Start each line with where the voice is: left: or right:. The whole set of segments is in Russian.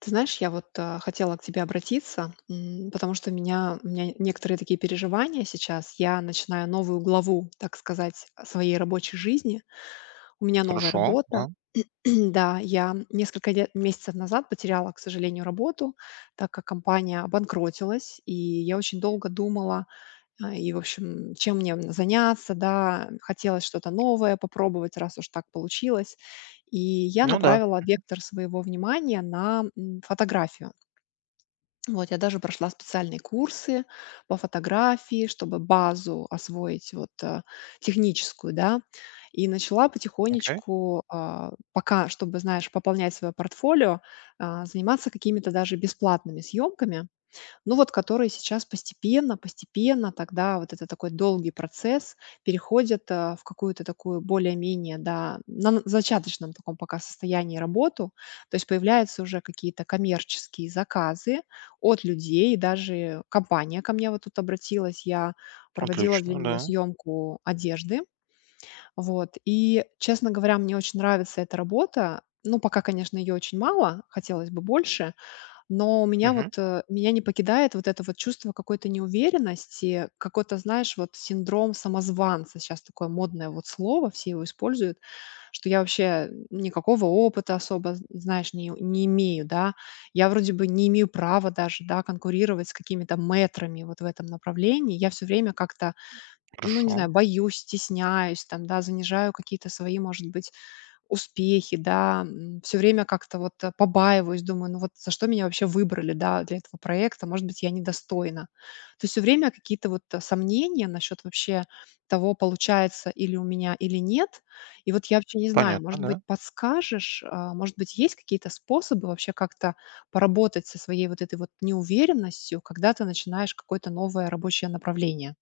left: Ты знаешь, я вот хотела к тебе обратиться, потому что у меня некоторые такие переживания сейчас. Я начинаю новую главу, так сказать, своей рабочей жизни. У меня новая
right: Хорошо, да.
left: работа. Да, я несколько месяцев назад потеряла, к сожалению, работу, так как компания обанкротилась, и я очень долго думала, в общем, чем мне заняться, да, хотелось что-то новое попробовать, раз уж так получилось. И я
right: Ну да,
left: направила вектор своего внимания на фотографию. Вот, я даже прошла специальные курсы по фотографии, чтобы базу освоить вот техническую, да, и начала
right: окей.
left: потихонечку, пока, чтобы, знаешь, пополнять свое портфолио, заниматься какими-то даже бесплатными съемками, ну, вот которые сейчас постепенно тогда вот это такой долгий процесс переходят, в какую-то такую более-менее, да, на зачаточном таком пока состоянии работу. То есть появляются уже какие-то коммерческие заказы от людей. Даже компания ко мне вот тут обратилась. Я проводила для
right: Отлично,
left: нее
right: да.
left: съемку одежды. Вот. И, честно говоря, мне очень нравится эта работа. Ну, пока, конечно, ее очень мало, хотелось бы больше. Но у меня
right: Мгм.
left: вот, меня не покидает вот это вот чувство какой-то неуверенности, какой-то, знаешь, вот синдром самозванца. Сейчас такое модное вот слово, все его используют, что я вообще никакого опыта особо, знаешь, не имею, да. Я вроде бы не имею права даже, да, конкурировать с какими-то метрами вот в этом направлении. Я все время как-то, ну, не
right: Хорошо.
left: знаю, боюсь, стесняюсь, там, да, занижаю какие-то свои, может быть, успехи, да, все время как-то вот, побаиваюсь, думаю: "Ну вот за что меня вообще выбрали, да, для этого проекта? Может быть, я недостойна". То есть все время какие-то вот, сомнения насчет вообще того, получается или у меня, или нет. И вот я вообще не знаю,
right: Понятно,
left: может быть,
right: да.
left: подскажешь, может быть, есть какие-то способы вообще как-то поработать со своей вот этой вот неуверенностью, когда ты начинаешь какое-то новое рабочее направление?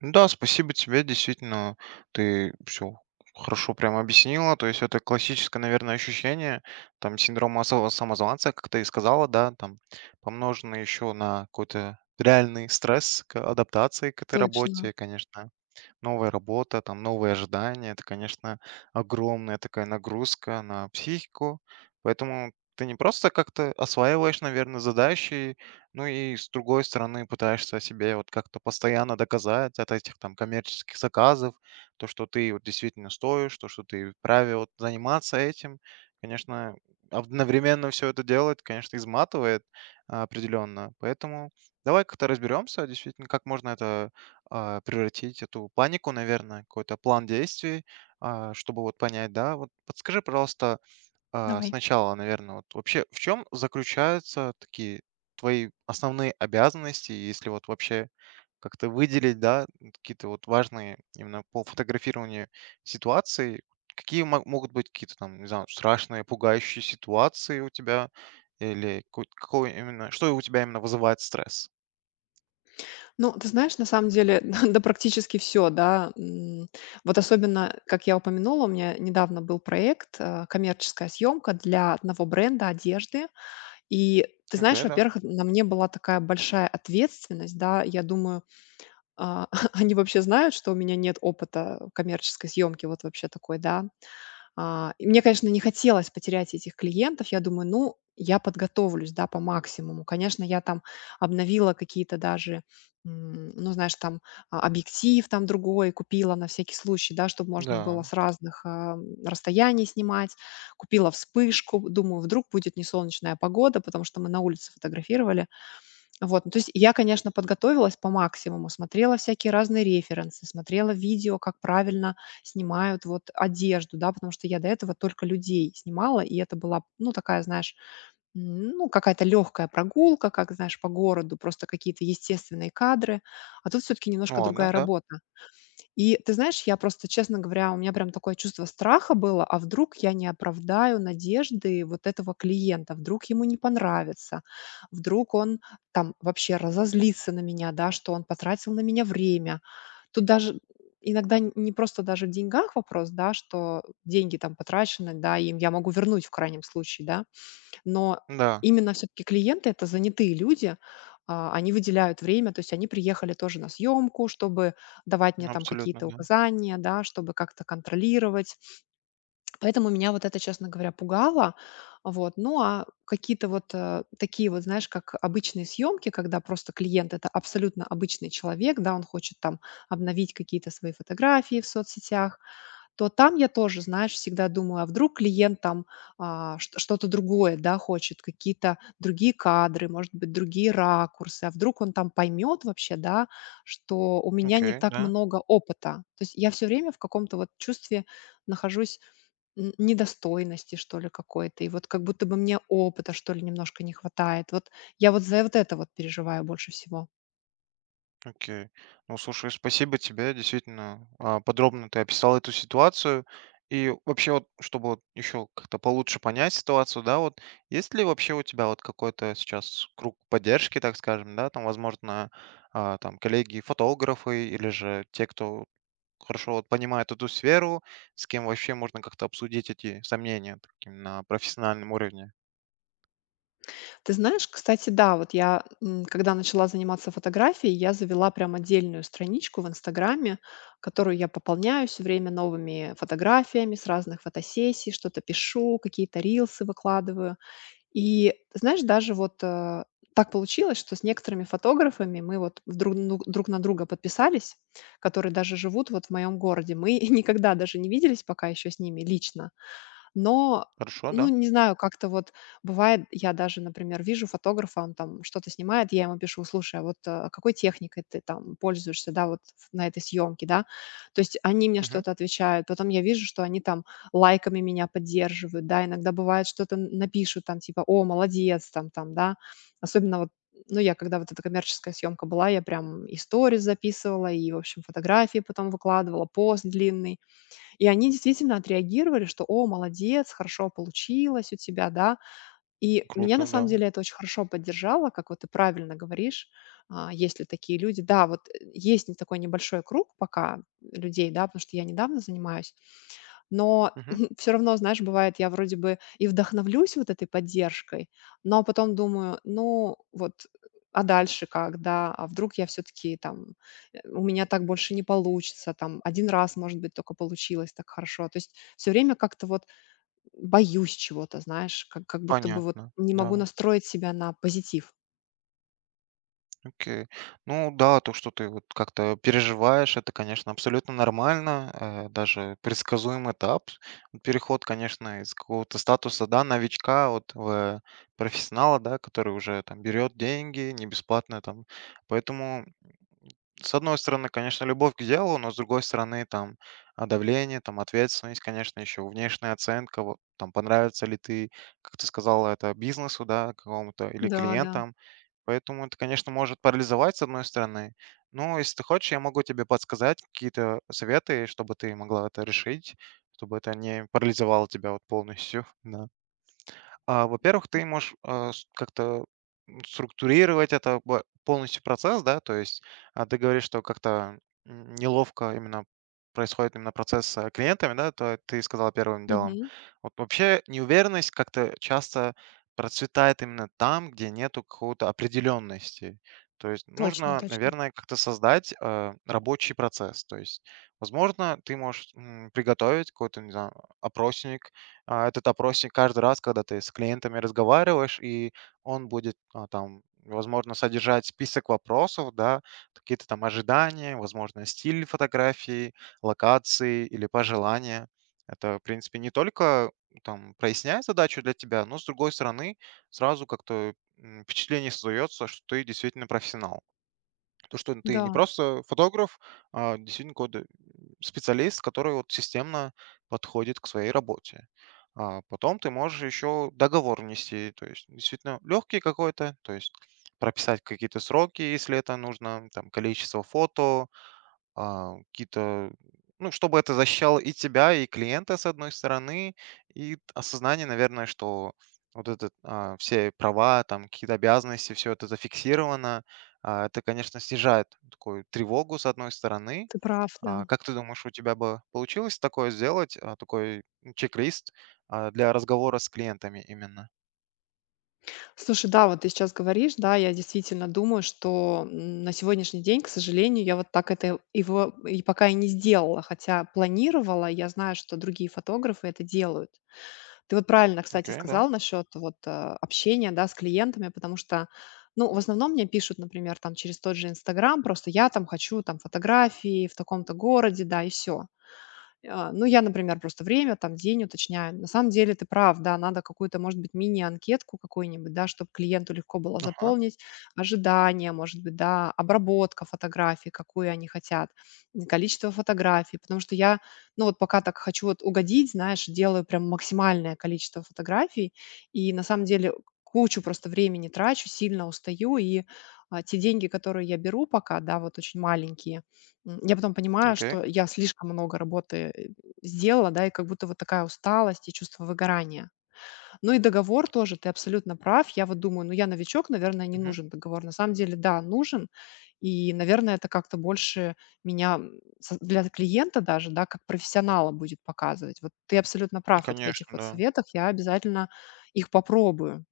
right: Ну да, спасибо тебе, действительно, ты все хорошо прям объяснила. То есть это классическое, наверное, ощущение, там, синдрома самозванца, как ты и сказала, да, там, помноженный еще на какой-то реальный стресс к адаптации к этой
left: Точно.
right: работе, конечно. Новая работа, там новые ожидания. Это, конечно, огромная такая нагрузка на психику. Поэтому ты не просто как-то осваиваешь, наверное, задачи, ну и с другой стороны пытаешься себе вот как-то постоянно доказать от этих там коммерческих заказов, то, что ты вот действительно стоишь, то, что ты вправе вот заниматься этим. Конечно, одновременно все это делать, конечно, изматывает определенно. Поэтому давай как-то разберемся, действительно, как можно это превратить эту панику, наверное, какой-то план действий, чтобы вот понять, да. Вот подскажи, пожалуйста,
left: Давай.
right: сначала, наверное, вот вообще в чем заключаются такие твои основные обязанности, если вот вообще как-то выделить, да, какие-то вот важные именно по фотографированию ситуации, какие могут быть какие-то там, не знаю, страшные, пугающие ситуации у тебя, или какой именно, что у тебя именно вызывает стресс?
left: Ну, ты знаешь, на самом деле, да, практически все, да. Вот особенно, как я упомянула, у меня недавно был проект, коммерческая съемка для одного бренда одежды. И ты знаешь,
right: Окей, да.
left: во-первых, на мне была такая большая ответственность, да. Я думаю, а, они вообще знают, что у меня нет опыта коммерческой съемки, вот вообще такой, да. И мне, конечно, не хотелось потерять этих клиентов. Я думаю, ну, я подготовлюсь, да, по максимуму. Конечно, я там обновила какие-то даже, ну, знаешь, там объектив там другой купила на всякий случай, да, чтобы можно было
right: Да.
left: с разных расстояний снимать. Купила вспышку, думаю, вдруг будет не солнечная погода, потому что мы на улице фотографировали, вот, ну, то есть я, конечно, подготовилась по максимуму, смотрела всякие разные референсы, смотрела видео, как правильно снимают вот одежду, да, потому что я до этого только людей снимала, и это была, ну, такая, знаешь, ну, какая-то легкая прогулка, как, знаешь, по городу, просто какие-то естественные кадры, а тут все-таки немножко
right: Ладно,
left: другая
right: да.
left: работа. И ты знаешь, я просто, честно говоря, у меня прям такое чувство страха было, а вдруг я не оправдаю надежды вот этого клиента, вдруг ему не понравится, вдруг он там вообще разозлится на меня, да, что он потратил на меня время. Тут даже иногда не просто даже в деньгах вопрос, да, что деньги там потрачены, да, им я могу вернуть в крайнем случае, да, но
right: Да.
left: именно все таки клиенты — это занятые люди, они выделяют время, то есть они приехали тоже на съемку чтобы давать мне там
right: Абсолютно,
left: какие-то
right: да.
left: указания, да, чтобы как-то контролировать. Поэтому меня вот это, честно говоря, пугало. Вот. Ну, а какие-то вот, такие вот, знаешь, как обычные съемки когда просто клиент — это абсолютно обычный человек, да, он хочет там обновить какие-то свои фотографии в соцсетях, то там я тоже, знаешь, всегда думаю, а вдруг клиент там, а, чт что-то другое, да, хочет, какие-то другие кадры, может быть, другие ракурсы, а вдруг он там поймет вообще, да, что у меня не
right: Окей,
left: так
right: да,
left: много опыта. То есть я все время в каком-то вот чувстве нахожусь н недостойности, что ли, какой-то, и вот как будто бы мне опыта, что ли, немножко не хватает. Вот я вот за вот это вот переживаю больше всего.
right: окей. Ну, слушай, спасибо тебе, действительно, подробно ты описал эту ситуацию. И вообще, вот, чтобы вот еще как-то получше понять ситуацию, да, вот есть ли вообще у тебя вот какой-то сейчас круг поддержки, так скажем, да, там, возможно, там коллеги-фотографы или же те, кто хорошо вот понимает эту сферу, с кем вообще можно как-то обсудить эти сомнения таким на профессиональном уровне.
left: Ты знаешь, кстати, да, вот я, когда начала заниматься фотографией, я завела прям отдельную страничку в Инстаграме, которую я пополняю все время новыми фотографиями с разных фотосессий, что-то пишу, какие-то рилсы выкладываю. И, ты знаешь, даже вот так получилось, что с некоторыми фотографами мы вот друг на друга подписались, которые даже живут вот в моем городе. Мы никогда даже не виделись пока еще с ними лично, но,
right: Хорошо,
left: ну,
right: да?
left: не знаю, как-то вот бывает, я даже, например, вижу фотографа, он там что-то снимает, я ему пишу, слушай, а вот какой техникой ты там пользуешься, да, вот на этой съемке, да, то есть они мне
right: Мгм.
left: что-то отвечают, потом я вижу, что они там лайками меня поддерживают, да, иногда бывает что-то напишут там, типа, о, молодец, там, там, да, особенно вот ну, я когда вот эта коммерческая съемка была, я прям и сторис записывала, и, в общем, фотографии потом выкладывала, пост длинный, и они действительно отреагировали, что: "О, молодец, хорошо получилось у тебя", да. И меня на
right: Круто, да.
left: самом деле это очень хорошо поддержало, как вот ты правильно говоришь, есть ли такие люди. Да, вот, есть не такой небольшой круг пока людей, да, потому что я недавно занимаюсь. Но
right: Мгм.
left: все равно, знаешь, бывает, я вроде бы и вдохновлюсь вот этой поддержкой, но потом думаю: "Ну вот, а дальше как, да? А вдруг я все таки там, у меня так больше не получится, там один раз, может быть, только получилось так хорошо". То есть все время как-то вот боюсь чего-то, знаешь, как будто бы вот
right: Понятно,
left: не могу
right: да.
left: настроить себя на позитив.
right: Окей. Ну да, то, что ты вот как-то переживаешь, это, конечно, абсолютно нормально, даже предсказуемый этап. Переход, конечно, из какого-то статуса, да, новичка вот в профессионала, да, который уже там берет деньги, не бесплатно там. Поэтому с одной стороны, конечно, любовь к делу, но с другой стороны, там, давление, там, ответственность, конечно, еще внешняя оценка, вот, там, понравится ли ты, как ты сказала, это бизнесу, да, какому-то или
left: Да, да.
right: клиентам. Поэтому это, конечно, может парализовать, с одной стороны. Но если ты хочешь, я могу тебе подсказать какие-то советы, чтобы ты могла это решить, чтобы это не парализовало тебя вот полностью. Да. Во-первых, ты можешь, а, с как-то, структурировать это бо полностью процесс, да. То есть, ты говоришь, что как-то, неловко именно происходит именно процесс с клиентами, да. То ты сказала первым делом.
left: Мгм.
right: Вот вообще неуверенность как-то часто процветает именно там, где нету какого-то определенности. То есть
left: Точно,
right: нужно,
left: точно.
right: наверное, как-то создать, рабочий процесс. То есть, возможно, ты можешь, приготовить какой-то, не знаю, опросник, этот опросник каждый раз, когда ты с клиентами разговариваешь, и он будет, там, возможно, содержать список вопросов, да, какие-то там ожидания, возможно, стиль фотографии, локации или пожелания. Это, в принципе, не только там проясняет задачу для тебя, но, с другой стороны, сразу как-то впечатление создается, что ты действительно профессионал. То, что ты не
left: Да,
right: просто фотограф, а действительно какой-то специалист, который вот системно подходит к своей работе. А потом ты можешь еще договор внести, то есть действительно легкий какой-то, то есть прописать какие-то сроки, если это нужно, там количество фото, какие-то, ну, чтобы это защищало и тебя, и клиента, с одной стороны, и осознание, наверное, что вот это все права, там какие-то обязанности, все это зафиксировано. Это, конечно, снижает такую тревогу, с одной стороны.
left: ты прав, да.
right: Как ты думаешь, у тебя бы получилось такое сделать, такой чек-лист для разговора с клиентами именно?
left: Слушай, да, вот ты сейчас говоришь, да, я действительно думаю, что на сегодняшний день, к сожалению, я вот так это его и пока и не сделала, хотя планировала, я знаю, что другие фотографы это делают. Ты вот правильно, кстати,
right: Окей, да.
left: сказал насчет вот общения, да, с клиентами, потому что, ну, в основном мне пишут, например, там через тот же Инстаграм, просто я там хочу там фотографии в таком-то городе, да, и все. А, ну, я, например, просто время, там, день уточняю. На самом деле ты прав, да, надо какую-то, может быть, мини-анкетку какую-нибудь, да, чтобы клиенту легко было
right: Ага,
left: заполнить ожидания, может быть, да, обработка фотографий, какую они хотят, количество фотографий, потому что я, ну, вот пока так хочу вот угодить, знаешь, делаю прям максимальное количество фотографий, и на самом деле кучу просто времени трачу, сильно устаю, и те деньги, которые я беру пока, да, вот очень маленькие. Я потом понимаю,
right: окей.
left: что я слишком много работы, сделала, да, и как будто вот такая усталость и чувство выгорания. Ну и договор тоже, ты абсолютно прав. Я вот думаю, ну я новичок, наверное, не
right: Мгм.
left: нужен договор. На самом деле, да, нужен. И, наверное, это как-то больше меня для клиента даже, да, как профессионала будет показывать. Вот ты абсолютно прав вот в этих
right: Конечно,
left: вот
right: да.
left: советах, я обязательно их попробую.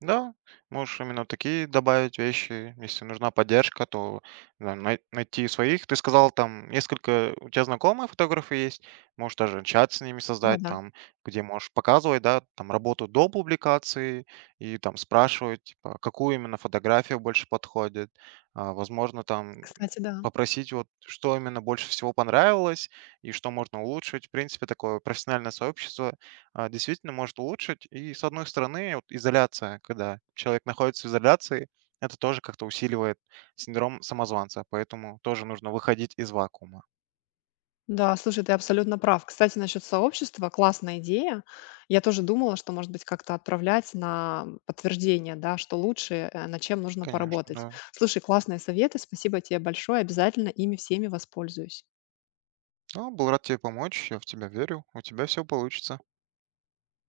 right: Да, можешь именно такие добавить вещи. Если нужна поддержка, то да, найти своих. Ты сказал, там несколько у тебя знакомые фотографы есть, можешь даже чат с ними создать,
left: Да-да,
right: там, где можешь показывать, да, там работу до публикации и там спрашивать, типа, какую именно фотографию больше подходит. Возможно, там
left: кстати, да.
right: попросить, вот, что именно больше всего понравилось и что можно улучшить. В принципе, такое профессиональное сообщество действительно может улучшить. И с одной стороны, вот изоляция, когда человек находится в изоляции, это тоже как-то усиливает синдром самозванца, поэтому тоже нужно выходить из вакуума.
left: Да, слушай, ты абсолютно прав. Кстати, насчет сообщества — классная идея. Я тоже думала, что, может быть, как-то отправлять на подтверждение, да, что лучше, над чем нужно
right: Конечно,
left: поработать.
right: да.
left: Слушай, классные советы, спасибо тебе большое. Обязательно ими всеми воспользуюсь.
right: Ну, был рад тебе помочь, я в тебя верю, у тебя все получится.